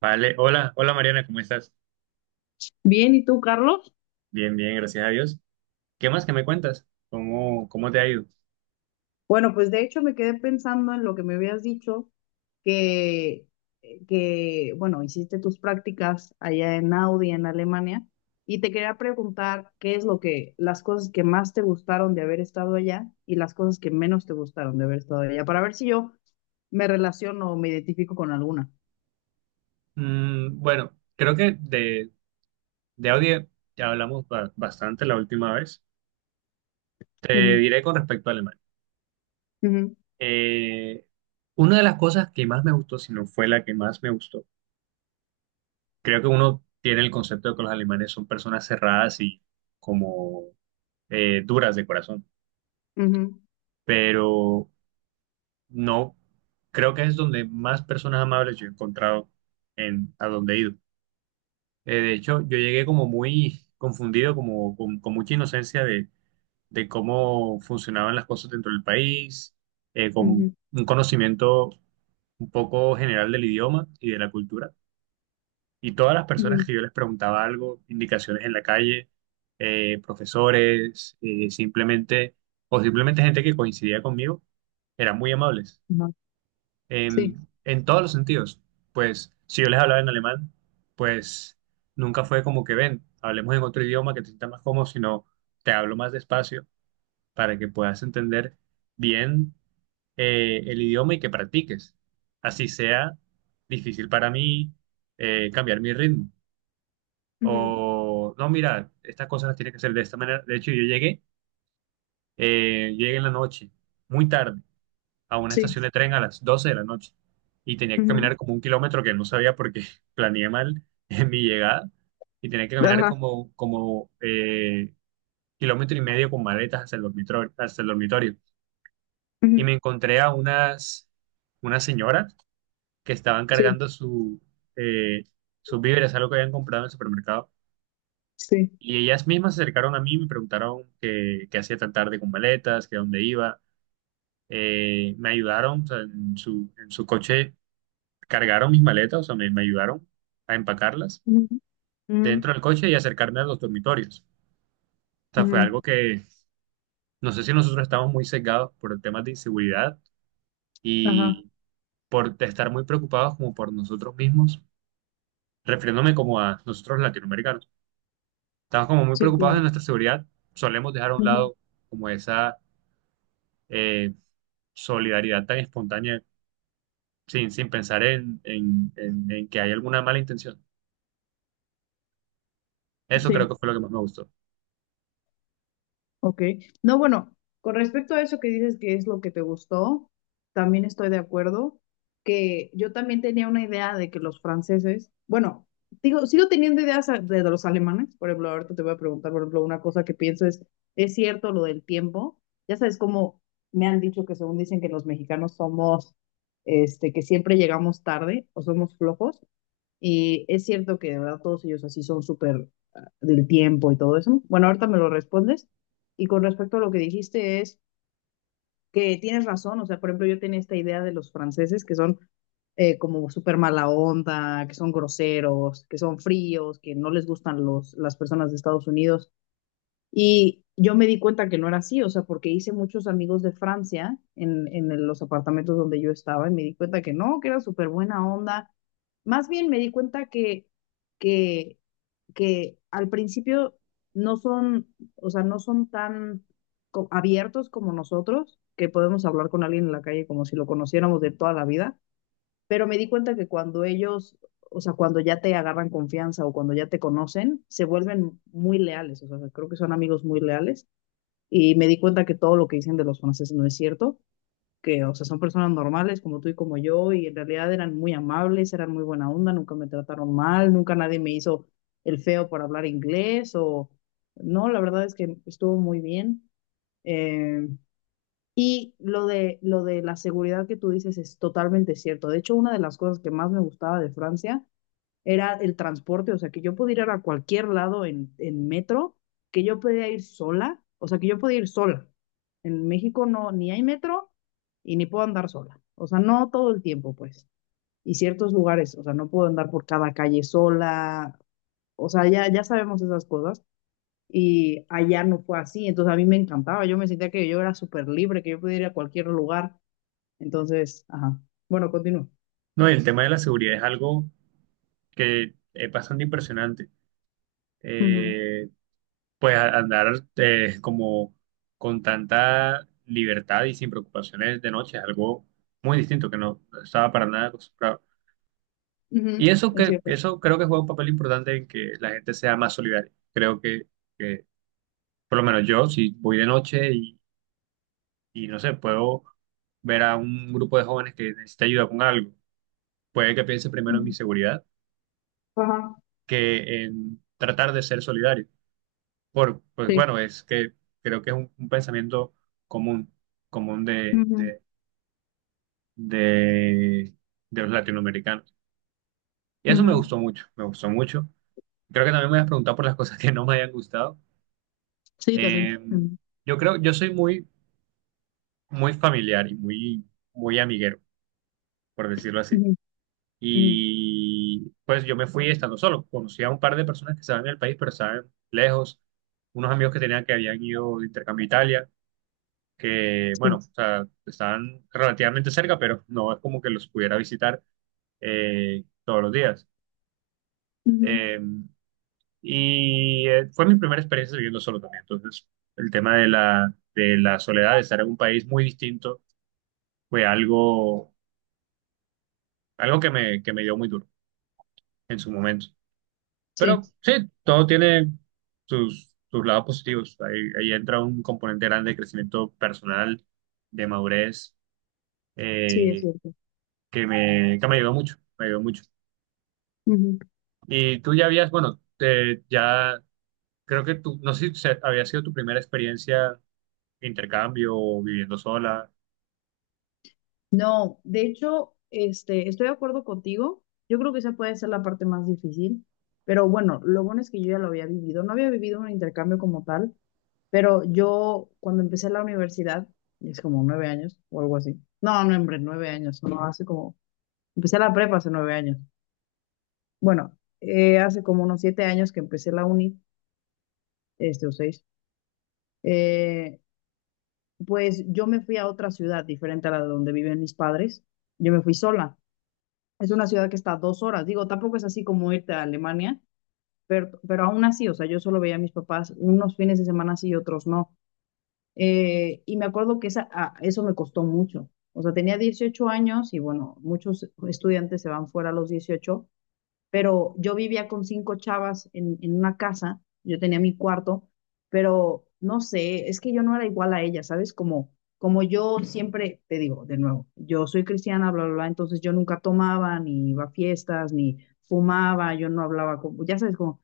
Vale, hola, hola Mariana, ¿cómo estás? Bien, ¿y tú, Carlos? Bien, bien, gracias a Dios. ¿Qué más que me cuentas? ¿Cómo te ha ido? Bueno, pues de hecho me quedé pensando en lo que me habías dicho, que, que bueno, hiciste tus prácticas allá en Audi, en Alemania, y te quería preguntar qué es lo que, las cosas que más te gustaron de haber estado allá y las cosas que menos te gustaron de haber estado allá, para ver si yo me relaciono o me identifico con alguna. Bueno, creo que de audio ya hablamos bastante la última vez. Te Ujú, diré con respecto a Alemania. ujú, Eh, una de las cosas que más me gustó, si no fue la que más me gustó, creo que uno tiene el concepto de que los alemanes son personas cerradas y como duras de corazón, ujú, pero no, creo que es donde más personas amables yo he encontrado en a donde he ido. De hecho, yo llegué como muy confundido, como con mucha inocencia de cómo funcionaban las cosas dentro del país, con ujú, un conocimiento un poco general del idioma y de la cultura. Y todas las personas ujú, que yo les preguntaba algo, indicaciones en la calle, profesores, o simplemente gente que coincidía conmigo, eran muy amables ajá, sí, en todos los sentidos. Pues si yo les hablaba en alemán, pues nunca fue como que ven, hablemos en otro idioma que te sienta más cómodo, sino te hablo más despacio para que puedas entender bien el idioma y que practiques. Así sea difícil para mí cambiar mi ritmo. ujú, O no, mira, estas cosas las tienes que hacer de esta manera. De hecho, yo llegué en la noche, muy tarde a una sí, estación de tren a las 12 de la noche y tenía que ujú, caminar como 1 kilómetro que no sabía porque planeé mal en mi llegada y tenía que caminar ajá, como kilómetro y medio con maletas hasta el dormitorio, hasta el dormitorio. Y ujú, me encontré a unas señoras que estaban sí, cargando eh, sus víveres, algo que habían comprado en el supermercado. sí. Y ellas mismas se acercaron a mí y me preguntaron qué hacía tan tarde con maletas, que a dónde iba. Me ayudaron, o sea, en su coche. Cargaron mis maletas, o sea, me ayudaron a empacarlas Mm, mm, dentro del coche y acercarme a los dormitorios. O sea, fue algo mm. que no sé si nosotros estamos muy sesgados por temas de inseguridad Ajá, y por estar muy preocupados como por nosotros mismos, refiriéndome como a nosotros latinoamericanos. Estamos como muy sí, preocupados claro. de nuestra seguridad, solemos dejar a un Ujú. lado como esa eh, solidaridad tan espontánea sin pensar en que hay alguna mala intención. Eso creo que Sí, fue lo que más me gustó. ok. No, bueno, con respecto a eso que dices que es lo que te gustó, también estoy de acuerdo que yo también tenía una idea de que los franceses, bueno, digo, sigo teniendo ideas de los alemanes, por ejemplo, ahorita te voy a preguntar, por ejemplo, una cosa que pienso ¿es cierto lo del tiempo? Ya sabes cómo me han dicho que según dicen que los mexicanos somos, este, que siempre llegamos tarde o somos flojos. Es cierto que de verdad todos ellos así son súper ah, del tiempo y todo eso. Bueno, ahorita me lo respondes. Y con respecto a lo que dijiste es que tienes razón. O sea, por ejemplo, yo tenía esta idea de los franceses que son como súper mala onda, que son groseros, que son fríos, que no les gustan las personas de Estados Unidos. Y yo me di cuenta que no era así, o sea, porque hice muchos amigos de Francia en, en los apartamentos donde yo estaba y me di cuenta que no, que era súper buena onda. Más bien me di cuenta que, que al principio no son, o sea, no son tan abiertos como nosotros, que podemos hablar con alguien en la calle como si lo conociéramos de toda la vida, pero me di cuenta que cuando ellos, o sea, cuando ya te agarran confianza o cuando ya te conocen, se vuelven muy leales, o sea, creo que son amigos muy leales. Y me di cuenta que todo lo que dicen de los franceses no es cierto, que, o sea, son personas normales como tú y como yo, y en realidad eran muy amables, eran muy buena onda, nunca me trataron mal, nunca nadie me hizo el feo por hablar inglés o... No, la verdad es que estuvo muy bien. Eh, y lo de la seguridad que tú dices es totalmente cierto. De hecho, una de las cosas que más me gustaba de Francia era el transporte, o sea, que yo podía ir a cualquier lado en metro, que yo podía ir sola, o sea, que yo podía ir sola. En México no, ni hay metro y ni puedo andar sola, o sea, no todo el tiempo, pues. Y ciertos lugares, o sea, no puedo andar por cada calle sola, o sea, ya, ya sabemos esas cosas y allá no fue así, entonces a mí me encantaba, yo me sentía que yo era súper libre, que yo podía ir a cualquier lugar, entonces, ajá, bueno, continúo. No, y el tema de la seguridad es algo que es bastante impresionante. Ujú, Eh, pues andar como con tanta libertad y sin preocupaciones de noche es algo muy distinto que no estaba para nada acostumbrado. ujú, Y es cierto. eso creo que juega un papel importante en que la gente sea más solidaria. Creo que por lo menos yo, si voy de noche y no sé, puedo ver a un grupo de jóvenes que necesita ayuda con algo, puede que piense primero en mi Ujú, seguridad ajá, que en tratar de ser solidario. Pues sí. bueno, es que creo que es un pensamiento común, común Ujú, de, de los latinoamericanos. Y eso me ujú, gustó mucho, me gustó mucho. Creo que también me has preguntado por las cosas que no me hayan gustado. sí, Eh, también. Ujú, yo yo soy muy, muy familiar y muy, muy amiguero, por decirlo así. ujú, ujú, Y pues yo me fui estando solo. Conocí a un par de personas que estaban en el país, pero estaban lejos. Unos amigos que tenía que habían ido de intercambio a Italia que, bueno, o sí, sea, están relativamente cerca, pero no es como que los pudiera visitar todos los días. ujú, Eh, y fue mi primera experiencia viviendo solo también. Entonces, el tema de la soledad, de estar en un país muy distinto, fue algo que me dio muy duro en su momento. Pero sí, sí, todo tiene sus, sus lados positivos. Ahí, ahí entra un componente grande de crecimiento personal, de madurez, sí, es eh, cierto. Que me ayudó mucho, me ayudó mucho. Y tú ya habías, bueno, ya creo que tú, no sé si había sido tu primera experiencia de intercambio o viviendo sola, No, de hecho, este, estoy de acuerdo contigo. Yo creo que esa puede ser la parte más difícil, pero bueno, lo bueno es que yo ya lo había vivido. No había vivido un intercambio como tal, pero yo cuando empecé la universidad, es como 9 años o algo así. No, no, hombre, 9 años, no, hace como, empecé la prepa hace 9 años. Bueno, hace como unos 7 años que empecé la uni, este, o seis, eh, pues yo me fui a otra ciudad diferente a la de donde viven mis padres. Yo me fui sola. Es una ciudad que está a 2 horas. Digo, tampoco es así como irte a Alemania, pero aún así, o sea, yo solo veía a mis papás unos fines de semana sí y otros no. Y me acuerdo que eso me costó mucho. O sea, tenía 18 años y bueno, muchos estudiantes se van fuera a los 18, pero yo vivía con cinco chavas en una casa, yo tenía mi cuarto, pero no sé, es que yo no era igual a ella, ¿sabes? Como, como yo siempre, te digo de nuevo, yo soy cristiana, bla, bla, bla, entonces yo nunca tomaba, ni iba a fiestas, ni fumaba, yo no hablaba, con, ya sabes, como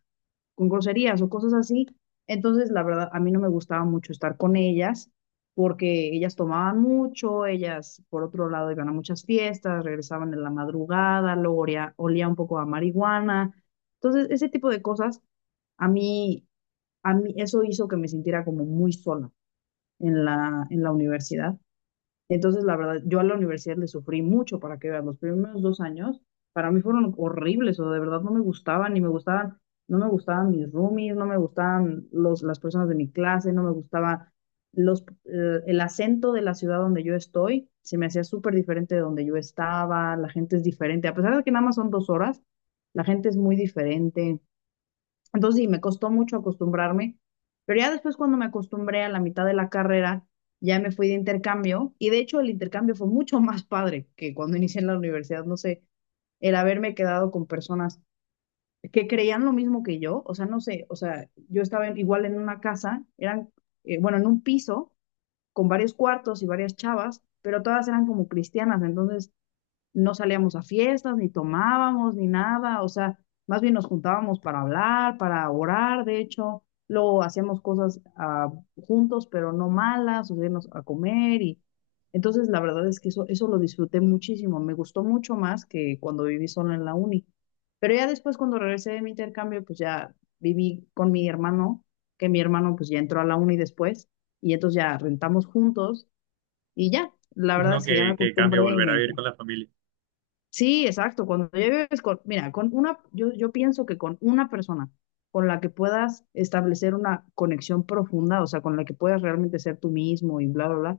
con groserías o cosas así. Entonces, la verdad, a mí no me gustaba mucho estar con ellas porque ellas tomaban mucho, ellas por otro lado iban a muchas fiestas, regresaban en la madrugada, luego olía, olía un poco a marihuana. Entonces, ese tipo de cosas, a mí, a mí eso hizo que me sintiera como muy sola en la universidad. Entonces, la verdad, yo a la universidad le sufrí mucho para que vean. Los primeros 2 años para mí fueron horribles, o sea, de verdad no me gustaban mis roomies, no me gustaban las personas de mi clase, no me gustaba el acento de la ciudad donde yo estoy, se me hacía súper diferente de donde yo estaba, la gente es diferente, a pesar de que nada más son 2 horas, la gente es muy diferente. Entonces sí, me costó mucho acostumbrarme, pero ya después cuando me acostumbré a la mitad de la carrera, ya me fui de intercambio y de hecho el intercambio fue mucho más padre que cuando inicié en la universidad, no sé, el haberme quedado con personas que creían lo mismo que yo, o sea, no sé, o sea, yo estaba igual en una casa, eran, bueno, en un piso con varios cuartos y varias chavas, pero todas eran como cristianas, entonces no salíamos a fiestas, ni tomábamos, ni nada, o sea, más bien nos juntábamos para hablar, para orar, de hecho, luego hacíamos cosas ah, juntos, pero no malas, o irnos a comer y entonces la verdad es que eso lo disfruté muchísimo, me gustó mucho más que cuando viví sola en la uni. Pero ya después cuando regresé de mi intercambio, pues ya viví con mi hermano, que mi hermano pues ya entró a la uni después y entonces ya rentamos juntos y ya, la verdad uno es que ya me que cambia acostumbré y volver me a vivir encanta. con la familia. Sí, exacto. Cuando ya vives con, mira, con una, yo pienso que con una persona con la que puedas establecer una conexión profunda, o sea, con la que puedas realmente ser tú mismo y bla, bla, bla,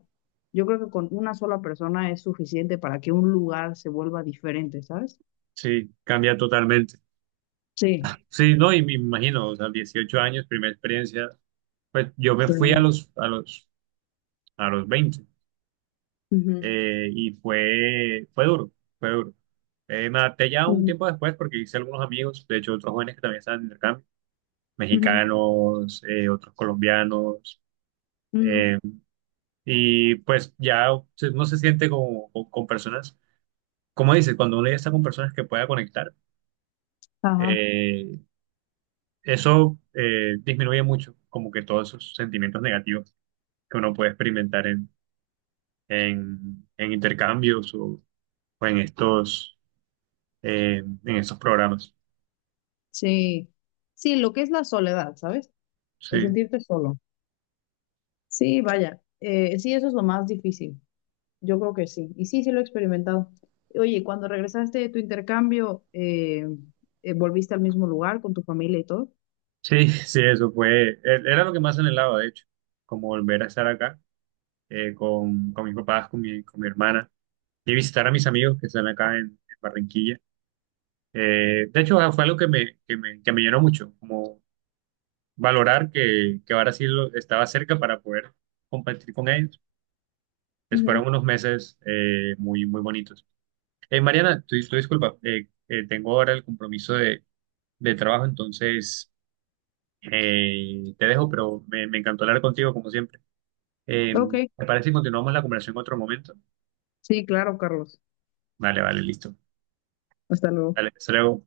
yo creo que con una sola persona es suficiente para que un lugar se vuelva diferente, ¿sabes? Sí, cambia totalmente. Sí. Sí, no, y me imagino, o sea, 18 años, primera experiencia, pues yo me Sí. fui a los, a los 20 Ujú, y fue duro, fue duro. Me adapté ya un ujú, tiempo después porque hice algunos amigos, de hecho otros jóvenes que también estaban en intercambio, ujú, mexicanos, otros colombianos. ujú. eh, y pues ya uno se siente como, con personas, como dices, cuando uno ya está con personas que pueda conectar, Ajá. eh, eso disminuye mucho como que todos esos sentimientos negativos que uno puede experimentar en intercambios o en estos programas. Sí. Sí, lo que es la soledad, ¿sabes? El Sí, sentirte solo. Sí, vaya. Sí, eso es lo más difícil. Yo creo que sí. Y sí, sí lo he experimentado. Oye, cuando regresaste de tu intercambio, ¿volviste al mismo lugar con tu familia y todo? sí, sí, era lo que más anhelaba, de hecho, como volver a estar acá con mis papás, con mi hermana y visitar a mis amigos que están acá en Barranquilla. De hecho, fue algo que me, que me, que me llenó mucho, como valorar que Brasil estaba cerca para poder competir con ellos. Pues Ujú. fueron unos meses muy, muy bonitos. Mariana, tu disculpa, tengo ahora el compromiso de trabajo, entonces te dejo, pero me encantó hablar contigo como siempre. Eh, Ok, ¿Te parece que continuamos la conversación en otro momento? sí, claro, Carlos. Vale, vale, listo. Hasta luego. Dale, hasta luego.